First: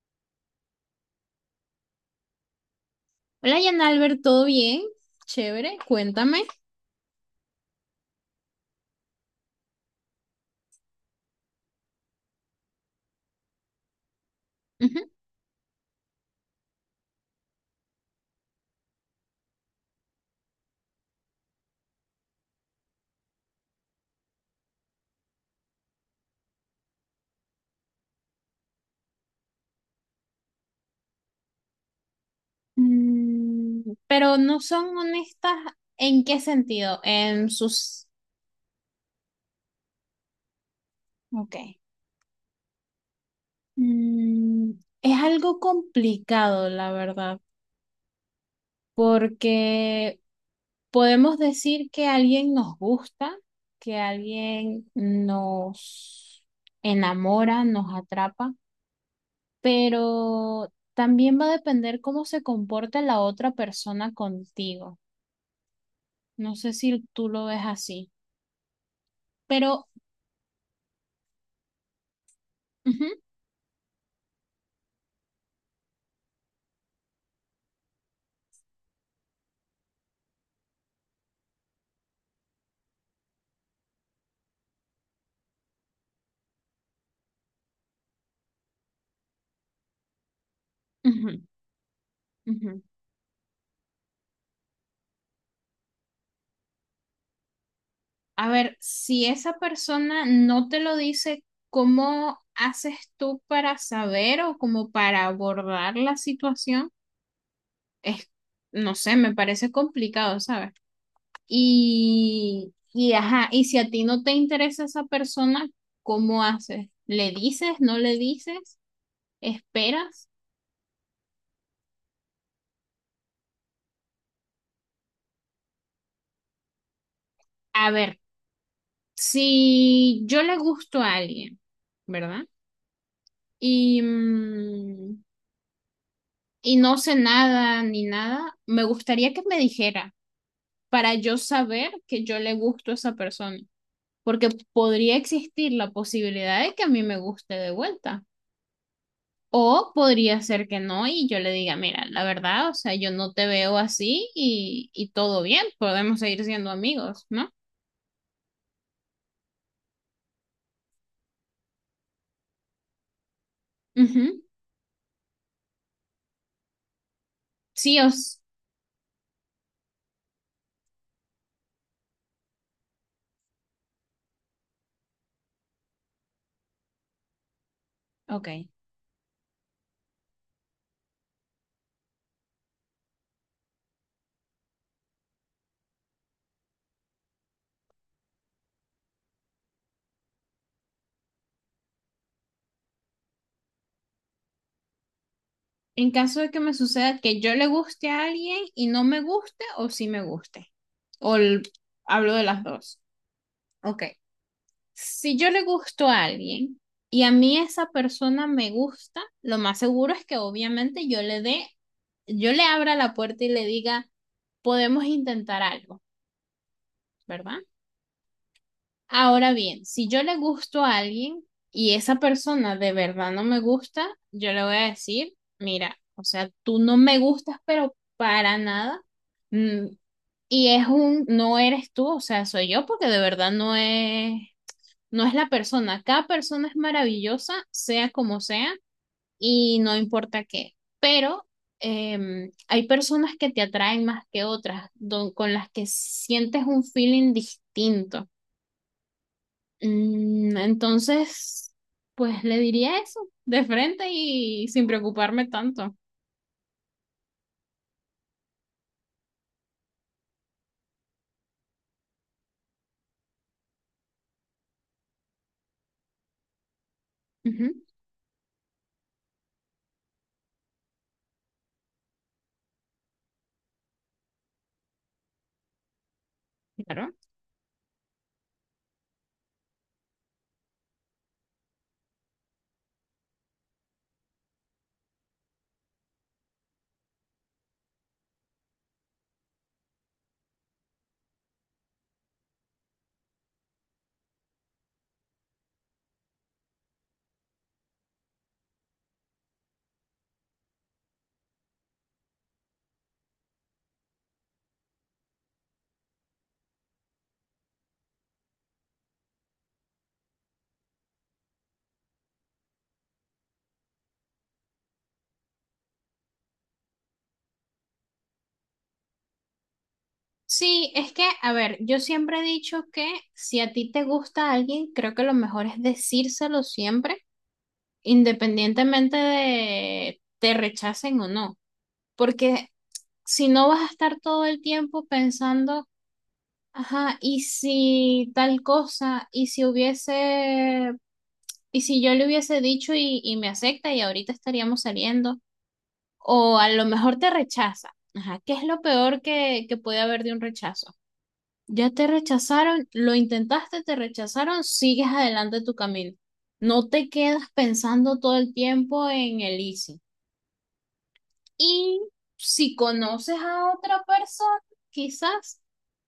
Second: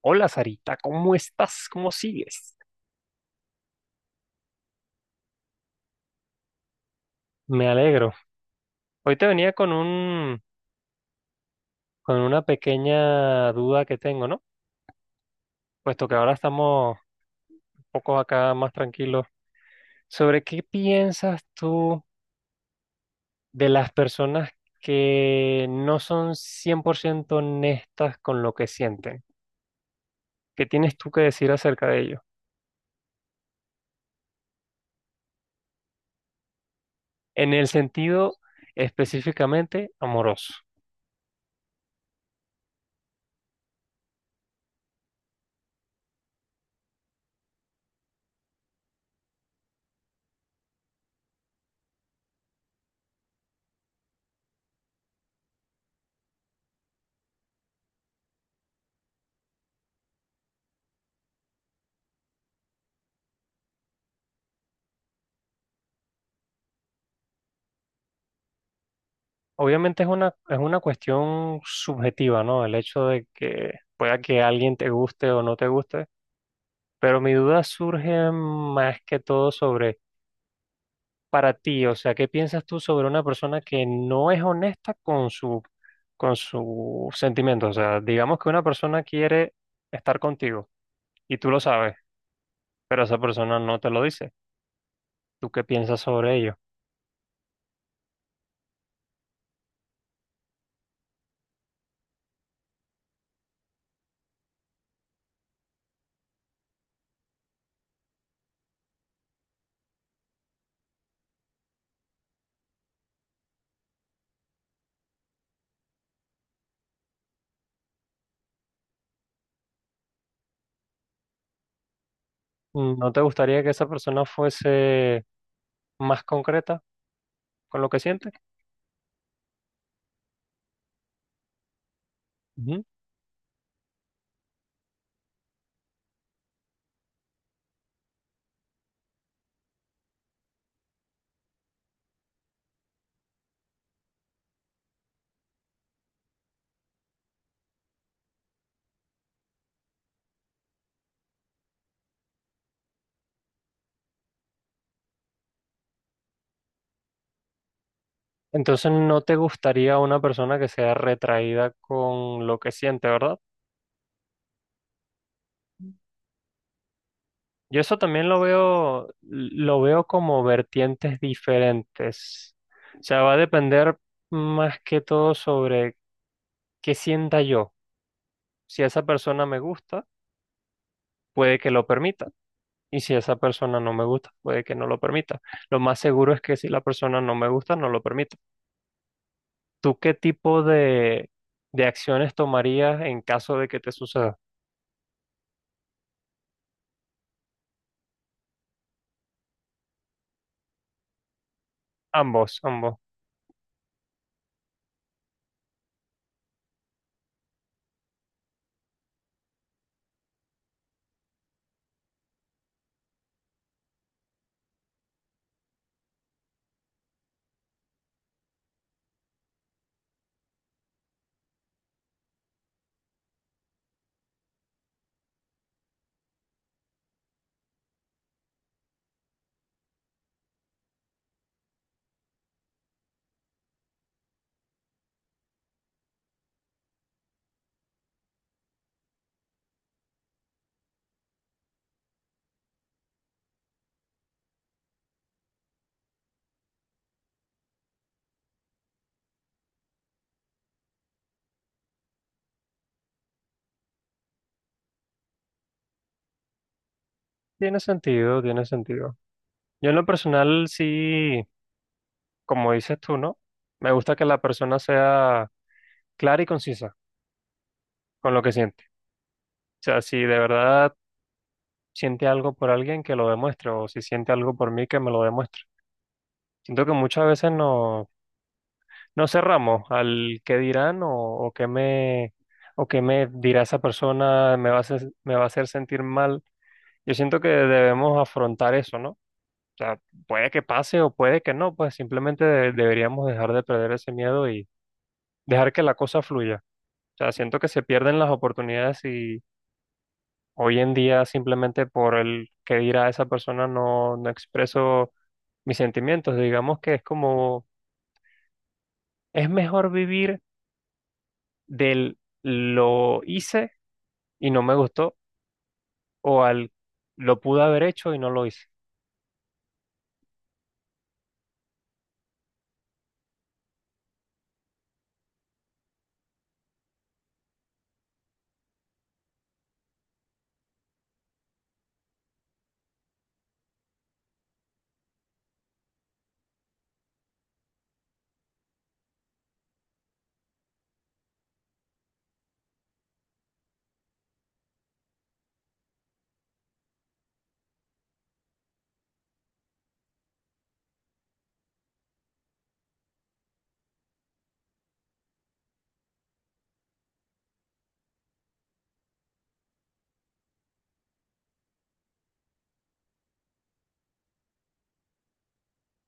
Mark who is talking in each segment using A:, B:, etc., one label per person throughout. A: Hola Sarita, ¿cómo estás? ¿Cómo sigues?
B: Hola, Jan Albert, ¿todo bien? Chévere, cuéntame.
A: Me alegro. Hoy te venía con una pequeña duda que tengo, ¿no?
B: Ujú.
A: Puesto que ahora estamos un poco acá más tranquilos. ¿Sobre qué piensas tú de las personas que no son 100% honestas con lo que sienten? ¿Qué tienes tú que decir acerca de ello?
B: Pero no son honestas, ¿en qué sentido? En
A: En el
B: sus...
A: sentido específicamente amoroso.
B: Ok. Mm, es algo complicado, la verdad, porque podemos decir que alguien nos gusta, que alguien nos enamora, nos atrapa, pero también va a depender cómo se comporta la otra persona contigo. No sé si tú lo ves así, pero
A: Obviamente es una cuestión subjetiva, ¿no? El hecho
B: ujú,
A: de que pueda que alguien te guste o no te guste, pero mi duda surge más que todo sobre para ti, o sea, ¿qué piensas tú sobre una persona que no es honesta con con sus sentimientos? O sea, digamos que una persona quiere estar contigo y
B: ujú,
A: tú lo sabes,
B: ujú.
A: pero esa persona no te lo dice. ¿Tú qué piensas sobre ello?
B: A ver, si esa persona no te lo dice, ¿cómo haces tú para saber o como para abordar la situación? Es, no sé, me parece complicado, ¿sabes? Y ajá, y si a ti no te interesa esa persona, ¿cómo haces? ¿Le dices? ¿No le dices? ¿Esperas?
A: ¿No te gustaría que esa persona fuese más concreta con lo
B: A
A: que
B: ver,
A: siente?
B: si yo le gusto a alguien, ¿verdad? Y, y no sé nada ni nada, me gustaría que me dijera para yo saber que yo le gusto a esa persona, porque podría existir la posibilidad de que a mí me guste de vuelta. O podría ser que no y yo le diga, mira, la verdad, o sea, yo no te veo así y todo bien, podemos seguir siendo amigos, ¿no?
A: Entonces no te gustaría una persona que sea retraída con lo que siente, ¿verdad?
B: Ujú.
A: Yo
B: Sí,
A: eso también
B: os...
A: lo veo como vertientes diferentes. O sea, va a depender más que todo sobre qué sienta yo.
B: Ok.
A: Si esa persona me gusta, puede que lo permita. Y si esa persona no me gusta, puede que no lo permita. Lo más seguro es que si la persona no me gusta, no lo permita. ¿Tú qué tipo de acciones tomarías en caso de que te suceda?
B: En caso de que me suceda que yo le guste a alguien y no me guste o sí me guste. O el- hablo de
A: Ambos,
B: las
A: ambos.
B: dos. Ok. Si yo le gusto a alguien y a mí esa persona me gusta, lo más seguro es que obviamente yo le dé, yo le abra la puerta y le diga, podemos intentar algo, ¿verdad? Ahora bien, si yo le gusto a alguien y esa persona de verdad no me gusta, yo le voy a decir, mira, o sea, tú no me gustas, pero para nada. Mm, Y es un, no eres tú, o sea, soy yo porque de verdad no es. No es la persona, cada persona es maravillosa, sea como sea, y no importa qué. Pero hay personas que te atraen más que otras, con las que sientes un feeling distinto. Entonces, pues le diría eso de frente y sin preocuparme tanto.
A: Tiene sentido, tiene sentido. Yo en lo personal sí, como dices tú, ¿no? Me gusta que la persona sea clara y concisa
B: Ujú,
A: con lo que siente. O sea, si de verdad siente algo por alguien, que lo demuestre, o si siente algo por mí, que me lo demuestre. Siento que
B: claro.
A: muchas veces no, no cerramos al qué dirán o qué me dirá esa persona, me va a hacer sentir mal. Yo siento que debemos afrontar eso, ¿no? O sea, puede que pase o puede que no, pues simplemente deberíamos dejar de perder ese miedo y dejar que la cosa fluya. O sea, siento que se pierden las oportunidades y hoy en día simplemente por el que dirá esa persona no, no expreso mis sentimientos. Digamos que es como, es mejor vivir del lo hice y no me gustó o al lo pude haber hecho y no lo hice.
B: Sí, es que, a ver, yo siempre he dicho que si a ti te gusta alguien, creo que lo mejor es decírselo siempre independientemente de te rechacen o no, porque si no vas a estar todo el tiempo pensando, ajá, y si tal cosa, y si hubiese, y si yo le hubiese dicho y me acepta y ahorita estaríamos saliendo, o a lo mejor te rechaza, ajá, ¿qué es lo peor que puede haber de un rechazo? Ya te rechazaron, lo intentaste, te rechazaron, sigues adelante tu camino. No te quedas pensando todo el tiempo en el easy. Y si conoces a otra persona, quizás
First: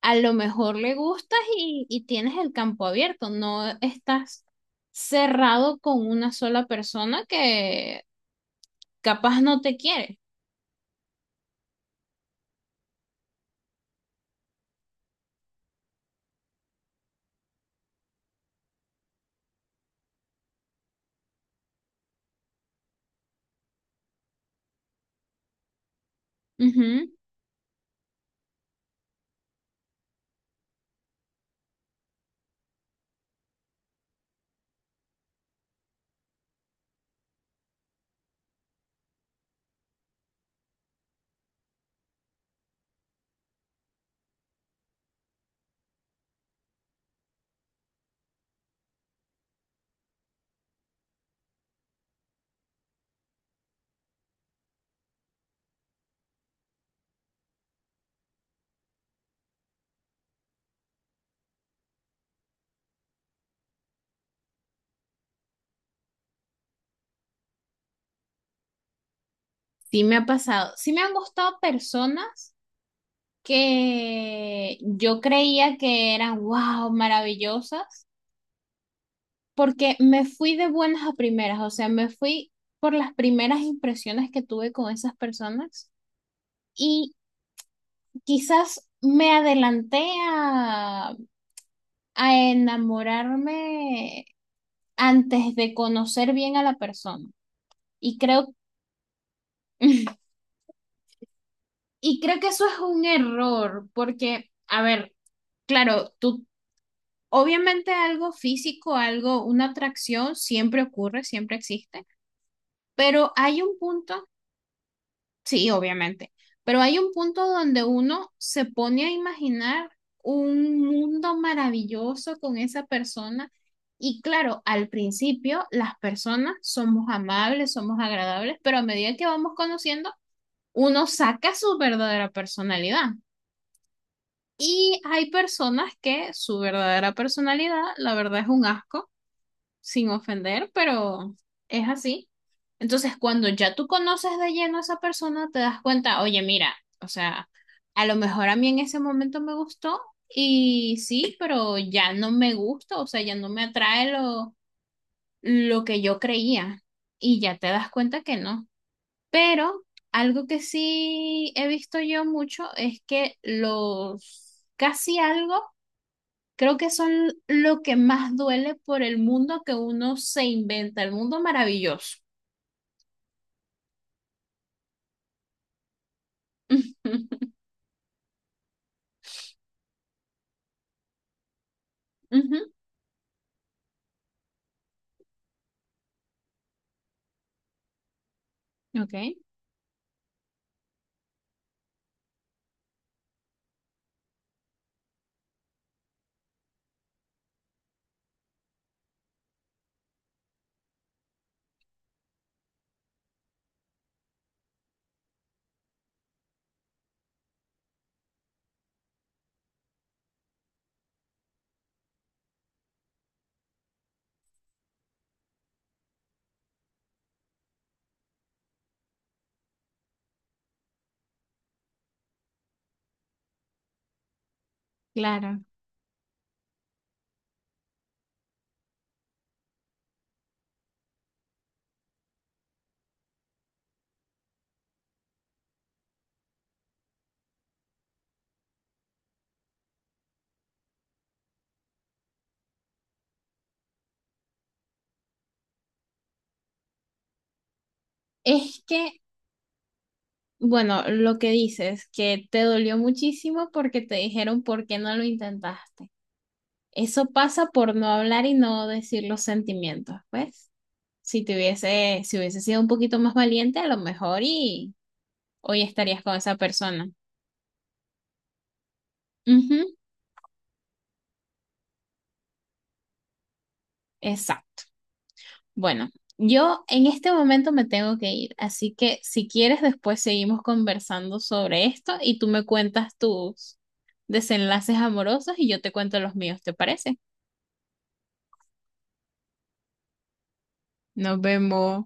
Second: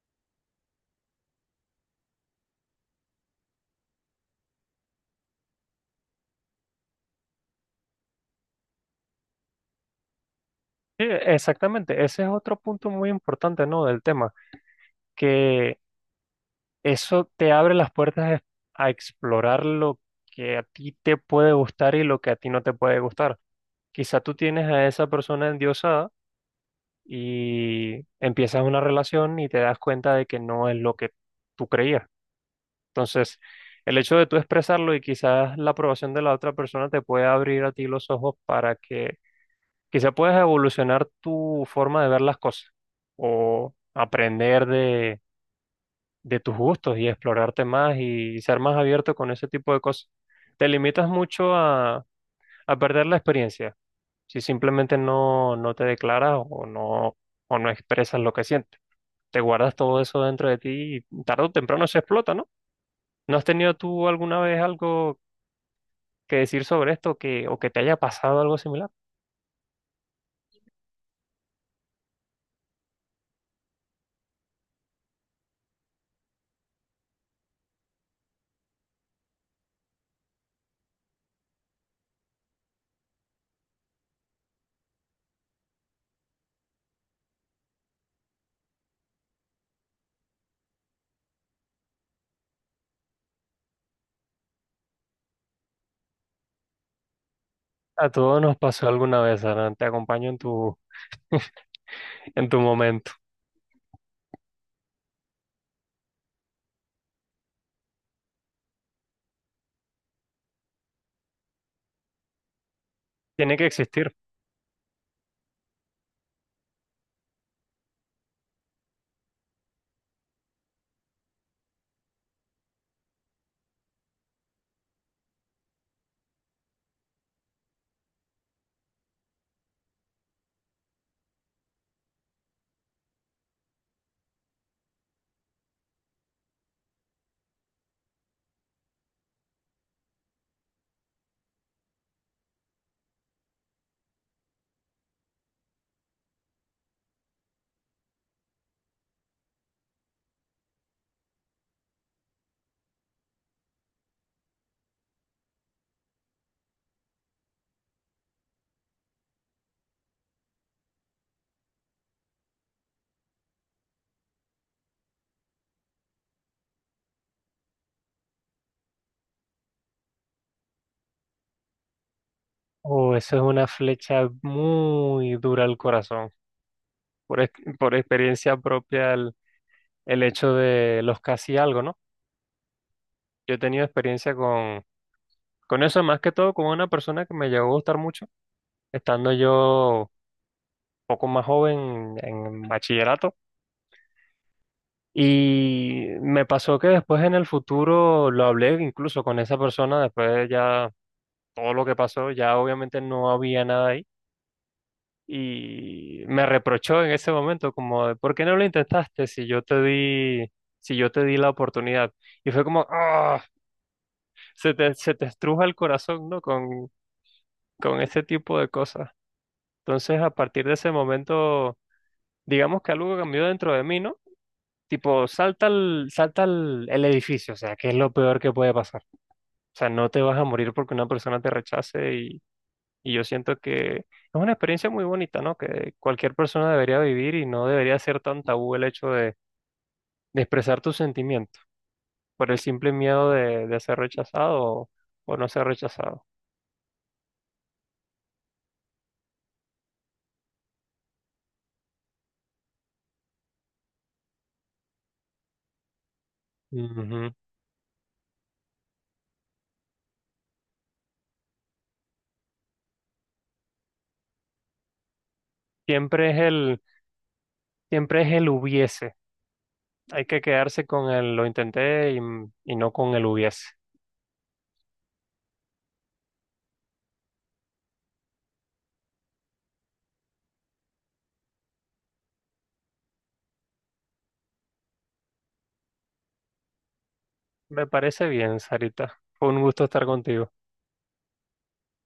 B: a lo mejor le gustas y tienes el campo abierto, no estás cerrado con una sola persona que capaz no te quiere.
A: Sí, exactamente, ese es otro punto muy importante, ¿no? Del tema, que eso te abre las puertas a explorar lo que a ti te puede gustar y lo que a ti no te puede gustar. Quizá tú tienes a esa persona endiosada
B: Ujú,
A: y empiezas una relación y te das cuenta de que no es lo que tú creías. Entonces, el hecho de tú expresarlo y quizás la aprobación de la otra persona te puede abrir a ti los ojos para que quizá puedas evolucionar tu forma de ver las cosas o aprender de tus gustos y explorarte más y ser más abierto con ese tipo de cosas. Te limitas mucho a perder la experiencia si simplemente no, no te declaras o o no expresas lo que sientes. Te guardas todo eso dentro de ti y tarde o temprano se explota, ¿no? ¿No has tenido tú alguna vez algo que decir sobre esto que te haya pasado algo similar?
B: sí me ha pasado. Sí me han gustado personas que yo creía que eran, wow, maravillosas, porque me fui de buenas a primeras, o sea, me fui por las primeras impresiones que tuve con esas personas. Y quizás me adelanté a, a enamorarme antes de conocer bien a la persona.
A: A
B: Y
A: todos
B: creo,
A: nos pasó alguna vez, Aran. Te acompaño en tu,
B: y creo que
A: en tu
B: eso es un
A: momento.
B: error, porque, a ver, claro, tú, obviamente algo físico, algo, una atracción siempre ocurre, siempre existe, pero
A: Tiene
B: hay
A: que
B: un
A: existir.
B: punto. Sí, obviamente. Pero hay un punto donde uno se pone a imaginar un mundo maravilloso con esa persona. Y claro, al principio las personas somos amables, somos agradables, pero a medida que vamos conociendo, uno saca su verdadera personalidad. Y hay personas que su verdadera personalidad, la verdad, es un asco sin ofender, pero es así. Entonces, cuando ya tú conoces de lleno a esa persona, te das cuenta, oye, mira, o sea, a lo mejor a mí en ese momento me gustó y sí, pero ya no me gusta, o sea, ya no me atrae lo que yo creía y ya te das cuenta que no. Pero algo que sí he visto yo mucho es que los casi algo. Creo que son lo que más duele por el mundo que uno se inventa, el mundo maravilloso.
A: Oh, eso es una flecha muy dura al corazón. Por,
B: Ujú,
A: ex- por experiencia propia el hecho de los casi algo, ¿no?
B: ujú,
A: Yo he tenido experiencia con eso, más que todo con una persona que me llegó a gustar mucho,
B: ok,
A: estando yo poco más joven en bachillerato. Y me pasó que después en el futuro lo hablé incluso con esa persona, después de ya todo lo que pasó, ya obviamente no había nada ahí. Y me reprochó en ese momento como, de, ¿por qué no lo intentaste si yo te di la oportunidad? Y fue como, ¡ah! Se te estruja el corazón, ¿no? Con ese tipo de cosas. Entonces, a partir de ese momento, digamos que algo cambió dentro de mí, ¿no? Tipo,
B: claro.
A: el edificio, o sea, que es lo peor que puede pasar. O sea, no te vas a morir porque una persona te rechace y yo siento que es una experiencia muy bonita, ¿no? Que cualquier persona debería vivir y no debería ser tan tabú el hecho de expresar tus sentimientos por el simple miedo de ser rechazado o no ser rechazado.
B: Es que, bueno, lo que dices, que te dolió muchísimo porque te dijeron por qué no lo intentaste. Eso
A: Ujú.
B: pasa por no hablar y no decir los sentimientos, pues. Si te hubiese, si hubiese sido un poquito más valiente, a lo mejor y hoy estarías
A: Siempre
B: con
A: es
B: esa
A: el,
B: persona.
A: Siempre es el hubiese.
B: Ujú,
A: Hay que quedarse con el lo intenté y no con el hubiese.
B: exacto. Bueno, yo en este momento me tengo que ir, así que si quieres después seguimos conversando sobre esto y tú me cuentas tus desenlaces amorosos y yo te cuento los míos, ¿te parece?
A: Me parece bien, Sarita. Fue un gusto estar contigo.
B: Nos vemos.